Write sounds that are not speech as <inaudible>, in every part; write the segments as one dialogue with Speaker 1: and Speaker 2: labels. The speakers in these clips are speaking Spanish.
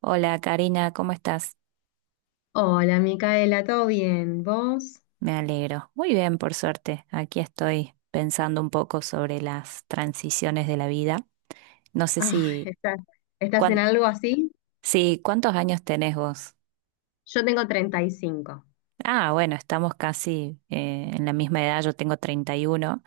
Speaker 1: Hola Karina, ¿cómo estás?
Speaker 2: Hola, Micaela, ¿todo bien? ¿Vos?
Speaker 1: Me alegro. Muy bien, por suerte. Aquí estoy pensando un poco sobre las transiciones de la vida. No sé
Speaker 2: Ah,
Speaker 1: si,
Speaker 2: ¿estás en
Speaker 1: cuán-
Speaker 2: algo así?
Speaker 1: Sí, ¿cuántos años tenés vos?
Speaker 2: Yo tengo 35.
Speaker 1: Ah, bueno, estamos casi en la misma edad, yo tengo treinta y uno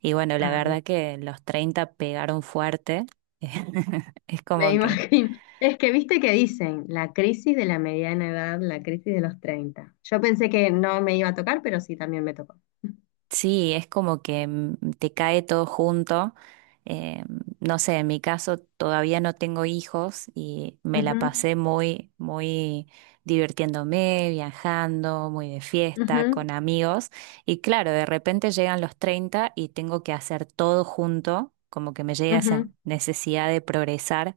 Speaker 1: y bueno, la
Speaker 2: Ah, bien,
Speaker 1: verdad que los 30 pegaron fuerte. <laughs> Es
Speaker 2: me <laughs>
Speaker 1: como que
Speaker 2: imagino. Es que viste que dicen la crisis de la mediana edad, la crisis de los 30. Yo pensé que no me iba a tocar, pero sí también me tocó.
Speaker 1: Sí, es como que te cae todo junto. Eh, no sé, en mi caso todavía no tengo hijos y me la
Speaker 2: Ujú,
Speaker 1: pasé muy, muy divirtiéndome, viajando, muy de fiesta,
Speaker 2: ujú,
Speaker 1: con amigos. Y claro, de repente llegan los 30 y tengo que hacer todo junto, como que me llega esa
Speaker 2: ujú,
Speaker 1: necesidad de progresar,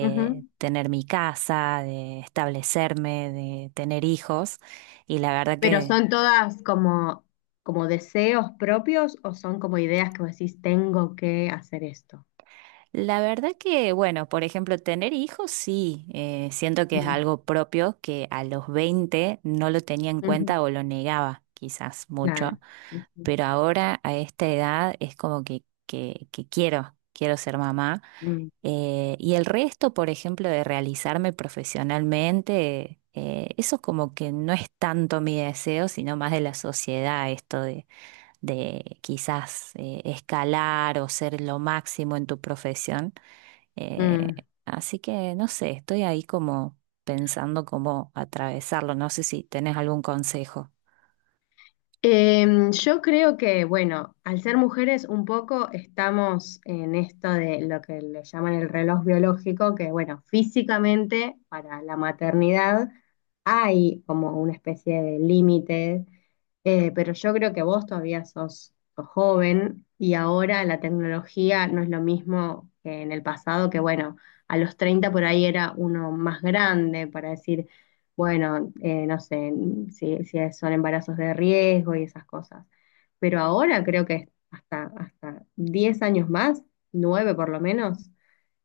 Speaker 2: ujú.
Speaker 1: tener mi casa, de establecerme, de tener hijos. Y la verdad
Speaker 2: Pero
Speaker 1: que
Speaker 2: son todas como deseos propios o son como ideas que vos decís, tengo que hacer esto.
Speaker 1: La verdad que, bueno, por ejemplo, tener hijos, sí, siento que es
Speaker 2: Mm,
Speaker 1: algo propio que a los 20 no lo tenía en
Speaker 2: ujú,
Speaker 1: cuenta o lo negaba quizás mucho,
Speaker 2: claro. Sí, sí.
Speaker 1: pero ahora a esta edad es como que quiero, quiero ser mamá.
Speaker 2: Mm,
Speaker 1: Y el resto, por ejemplo, de realizarme profesionalmente, eso como que no es tanto mi deseo, sino más de la sociedad, esto de quizás escalar o ser lo máximo en tu profesión. Eh,
Speaker 2: mm.
Speaker 1: Así que no sé, estoy ahí como pensando cómo atravesarlo. No sé si tenés algún consejo.
Speaker 2: Yo creo que, bueno, al ser mujeres un poco estamos en esto de lo que le llaman el reloj biológico, que bueno, físicamente para la maternidad hay como una especie de límite. Pero yo creo que vos todavía sos joven y ahora la tecnología no es lo mismo que en el pasado, que bueno, a los 30 por ahí era uno más grande para decir, bueno, no sé si son embarazos de riesgo y esas cosas. Pero ahora creo que hasta 10 años más, 9 por lo menos,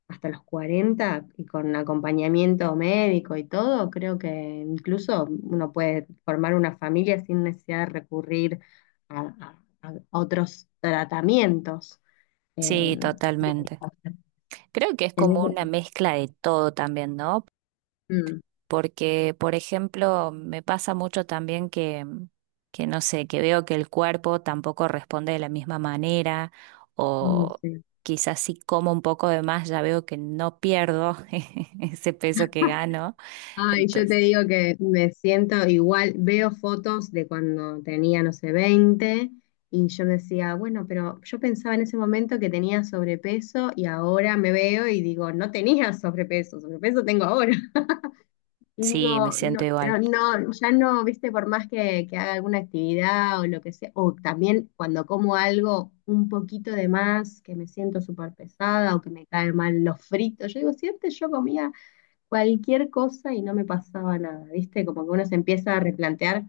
Speaker 2: hasta los 40 y con acompañamiento médico y todo, creo que incluso uno puede formar una familia sin necesidad de recurrir a, a otros tratamientos. Eh,
Speaker 1: Sí, totalmente. Creo que es
Speaker 2: en
Speaker 1: como
Speaker 2: ese-
Speaker 1: una mezcla de todo también, ¿no?
Speaker 2: Mm,
Speaker 1: Porque, por ejemplo, me pasa mucho también que no sé, que veo que el cuerpo tampoco responde de la misma manera
Speaker 2: mm,
Speaker 1: o
Speaker 2: sí.
Speaker 1: quizás si como un poco de más ya veo que no pierdo <laughs> ese peso que gano,
Speaker 2: Ay, yo te
Speaker 1: entonces
Speaker 2: digo que me siento igual, veo fotos de cuando tenía, no sé, 20 y yo decía, bueno, pero yo pensaba en ese momento que tenía sobrepeso y ahora me veo y digo, no tenía sobrepeso, sobrepeso tengo ahora. Y digo,
Speaker 1: sí, me siento
Speaker 2: no, no,
Speaker 1: igual.
Speaker 2: no, ya no, viste, por más que haga alguna actividad o lo que sea, o también cuando como algo un poquito de más, que me siento súper pesada o que me caen mal los fritos, yo digo, si antes yo comía cualquier cosa y no me pasaba nada, viste, como que uno se empieza a replantear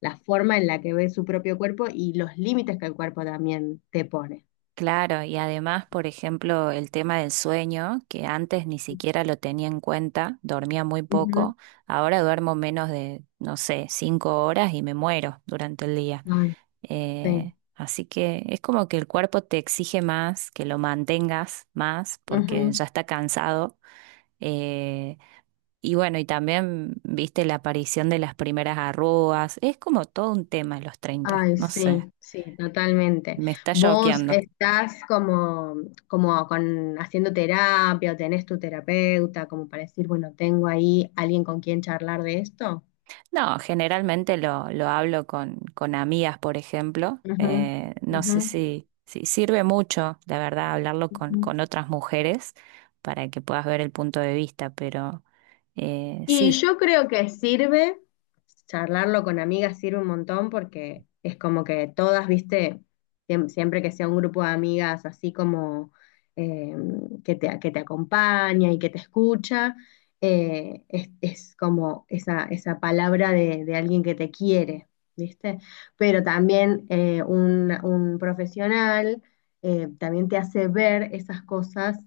Speaker 2: la forma en la que ve su propio cuerpo y los límites que el cuerpo también te pone.
Speaker 1: Claro, y además, por ejemplo, el tema del sueño, que antes ni siquiera lo tenía en cuenta, dormía muy
Speaker 2: Ujú.
Speaker 1: poco, ahora duermo menos de, no sé, cinco horas y me muero durante el día.
Speaker 2: Ay, sí.
Speaker 1: Así que es como que el cuerpo te exige más, que lo mantengas más, porque ya está cansado. Eh, y bueno, y también viste la aparición de las primeras arrugas. Es como todo un tema en los treinta,
Speaker 2: Ay,
Speaker 1: no sé,
Speaker 2: sí, sí, totalmente.
Speaker 1: me está
Speaker 2: ¿Vos
Speaker 1: choqueando.
Speaker 2: estás como con, haciendo terapia o tenés tu terapeuta como para decir, bueno, tengo ahí alguien con quien charlar de esto?
Speaker 1: No, generalmente lo hablo con amigas, por ejemplo.
Speaker 2: Ujú,
Speaker 1: No
Speaker 2: ujú,
Speaker 1: sé si sirve mucho, la verdad, hablarlo
Speaker 2: ujú.
Speaker 1: con otras mujeres para que puedas ver el punto de vista, pero
Speaker 2: Y
Speaker 1: sí.
Speaker 2: yo creo que sirve, charlarlo con amigas sirve un montón porque es como que todas, viste, siempre que sea un grupo de amigas así como eh, que te acompaña y que te escucha, es como esa palabra de alguien que te quiere, viste. Pero también un profesional también te hace ver esas cosas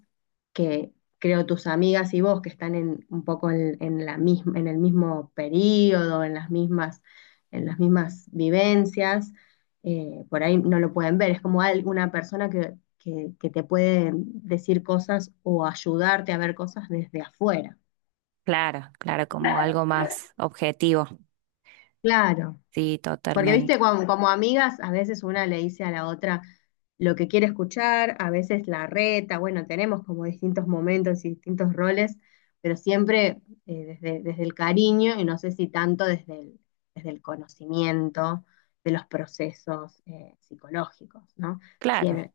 Speaker 2: creo tus amigas y vos que están en, un poco en la misma, en el mismo periodo, en las mismas vivencias, por ahí no lo pueden ver, es como una persona que te puede decir cosas o ayudarte a ver cosas desde afuera.
Speaker 1: Claro, claro, como algo más objetivo.
Speaker 2: Claro.
Speaker 1: Sí,
Speaker 2: Porque, viste,
Speaker 1: totalmente.
Speaker 2: amigas, a veces una le dice a la otra lo que quiere escuchar, a veces la reta, bueno, tenemos como distintos momentos y distintos roles, pero siempre desde el cariño y no sé si tanto desde el conocimiento de los procesos psicológicos, ¿no? Si
Speaker 1: Claro,
Speaker 2: en el,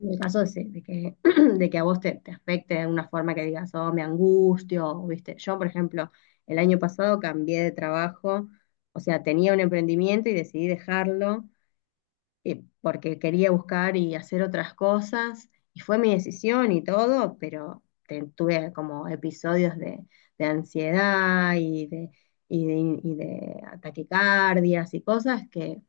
Speaker 2: en el caso de, de <clears throat> de que a vos te afecte de una forma que digas, oh, me angustio, o, viste, yo, por ejemplo, el año pasado cambié de trabajo, o sea, tenía un emprendimiento y decidí dejarlo, porque quería buscar y hacer otras cosas. Y fue mi decisión y todo, pero tuve como episodios de ansiedad y de, y de taquicardias y cosas que,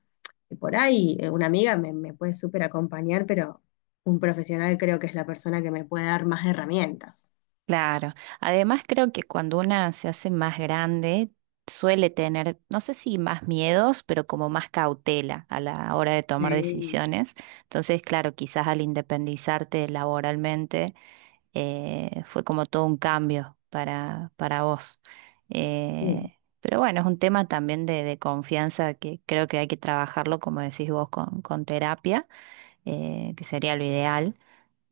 Speaker 2: que por ahí una amiga me puede súper acompañar, pero un profesional creo que es la persona que me puede dar más herramientas.
Speaker 1: claro. Además, creo que cuando una se hace más grande, suele tener, no sé si más miedos, pero como más cautela a la hora de tomar
Speaker 2: Sí.
Speaker 1: decisiones. Entonces, claro, quizás al independizarte laboralmente, fue como todo un cambio para vos.
Speaker 2: Sí.
Speaker 1: Eh, pero bueno, es un tema también de confianza que creo que hay que trabajarlo, como decís vos, con terapia, que sería lo ideal.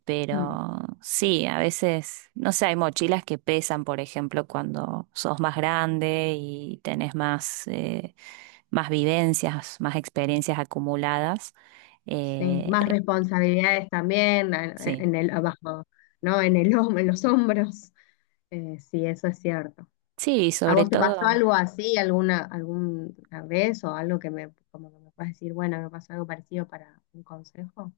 Speaker 1: Pero sí, a veces, no sé, hay mochilas que pesan, por ejemplo, cuando sos más grande y tenés más, más vivencias, más experiencias acumuladas.
Speaker 2: Sí,
Speaker 1: Eh,
Speaker 2: más responsabilidades también en
Speaker 1: sí,
Speaker 2: en el abajo, ¿no? En los hombros. Sí, eso es cierto.
Speaker 1: sí,
Speaker 2: ¿A
Speaker 1: sobre
Speaker 2: vos te pasó
Speaker 1: todo.
Speaker 2: algo así alguna vez o algo que me como que me puedas decir, bueno, me pasó algo parecido para un consejo?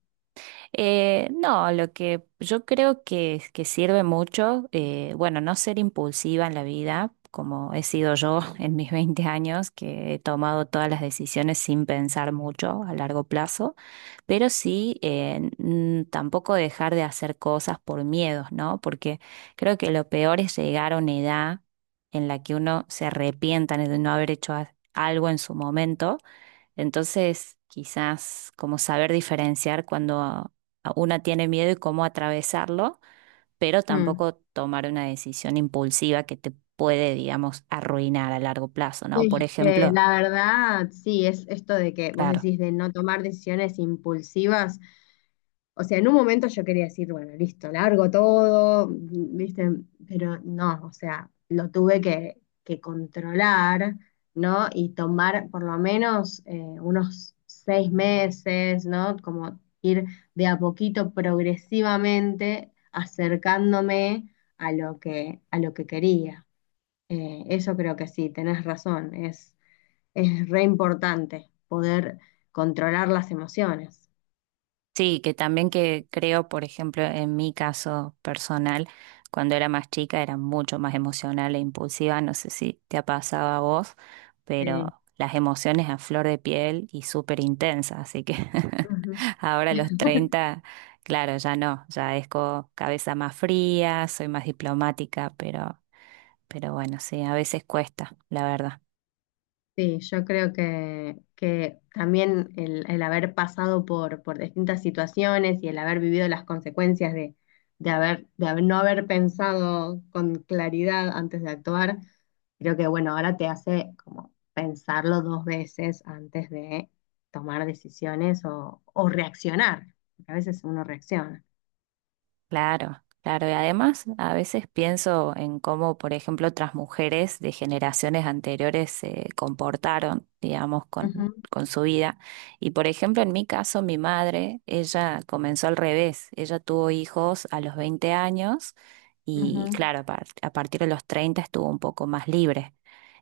Speaker 1: No, lo que yo creo que sirve mucho, bueno, no ser impulsiva en la vida, como he sido yo <laughs> en mis 20 años, que he tomado todas las decisiones sin pensar mucho a largo plazo. Pero sí, tampoco dejar de hacer cosas por miedos, ¿no? Porque creo que lo peor es llegar a una edad en la que uno se arrepienta de no haber hecho algo en su momento. Entonces, quizás como saber diferenciar cuando a una tiene miedo y cómo atravesarlo, pero
Speaker 2: Mm.
Speaker 1: tampoco tomar una decisión impulsiva que te puede, digamos, arruinar a largo plazo, ¿no? Por ejemplo,
Speaker 2: La verdad, sí, es esto de que vos
Speaker 1: claro.
Speaker 2: decís de no tomar decisiones impulsivas. O sea, en un momento yo quería decir, bueno, listo, largo todo, ¿viste? Pero no, o sea, lo tuve que controlar, ¿no? Y tomar por lo menos unos 6 meses, ¿no? Como ir de a poquito, progresivamente, acercándome a lo que, quería. Eso creo que sí, tenés razón, es re importante poder controlar las emociones.
Speaker 1: Sí, que también que creo, por ejemplo, en mi caso personal, cuando era más chica era mucho más emocional e impulsiva, no sé si te ha pasado a vos,
Speaker 2: Sí.
Speaker 1: pero las emociones a flor de piel y súper intensas, así que <laughs> ahora a los 30, claro, ya no, ya es con cabeza más fría, soy más diplomática, pero bueno, sí, a veces cuesta, la verdad.
Speaker 2: Sí, yo creo que también el haber pasado por distintas situaciones y el haber vivido las consecuencias de no haber pensado con claridad antes de actuar, creo que bueno, ahora te hace como pensarlo dos veces antes de tomar decisiones o reaccionar, porque a veces uno reacciona.
Speaker 1: Claro, claro. Y además, a veces pienso en cómo, por ejemplo, otras mujeres de generaciones anteriores se comportaron, digamos,
Speaker 2: Ujú,
Speaker 1: con su vida. Y, por ejemplo, en mi caso, mi madre, ella comenzó al revés. Ella tuvo hijos a los 20 años y,
Speaker 2: ujú,
Speaker 1: claro, a partir de los 30 estuvo un poco más libre.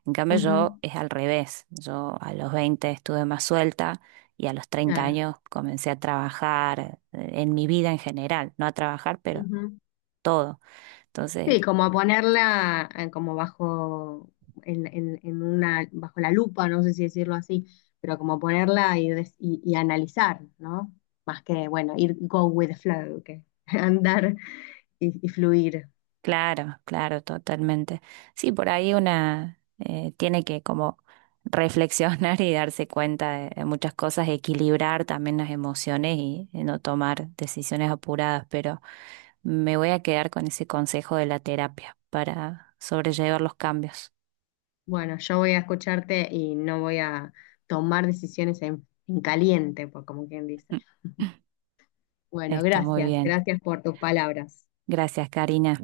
Speaker 1: En cambio,
Speaker 2: ujú,
Speaker 1: yo es al revés. Yo a los 20 estuve más suelta y a los treinta
Speaker 2: claro.
Speaker 1: años comencé a trabajar, en mi vida en general, no a trabajar, pero todo. Entonces,
Speaker 2: Sí, como a ponerla como bajo, en una, bajo la lupa, no sé si decirlo así, pero como ponerla y, y analizar, ¿no? Más que, bueno, ir go with the flow, que <laughs> andar y fluir.
Speaker 1: claro, claro, totalmente. Sí, por ahí una tiene que como reflexionar <laughs> y darse cuenta de muchas cosas, equilibrar también las emociones y no tomar decisiones apuradas, pero me voy a quedar con ese consejo de la terapia para sobrellevar los cambios.
Speaker 2: Bueno, yo voy a escucharte y no voy a tomar decisiones en caliente, por como quien dice.
Speaker 1: <laughs>
Speaker 2: Bueno,
Speaker 1: Está muy
Speaker 2: gracias,
Speaker 1: bien.
Speaker 2: gracias por tus palabras.
Speaker 1: Gracias, Karina.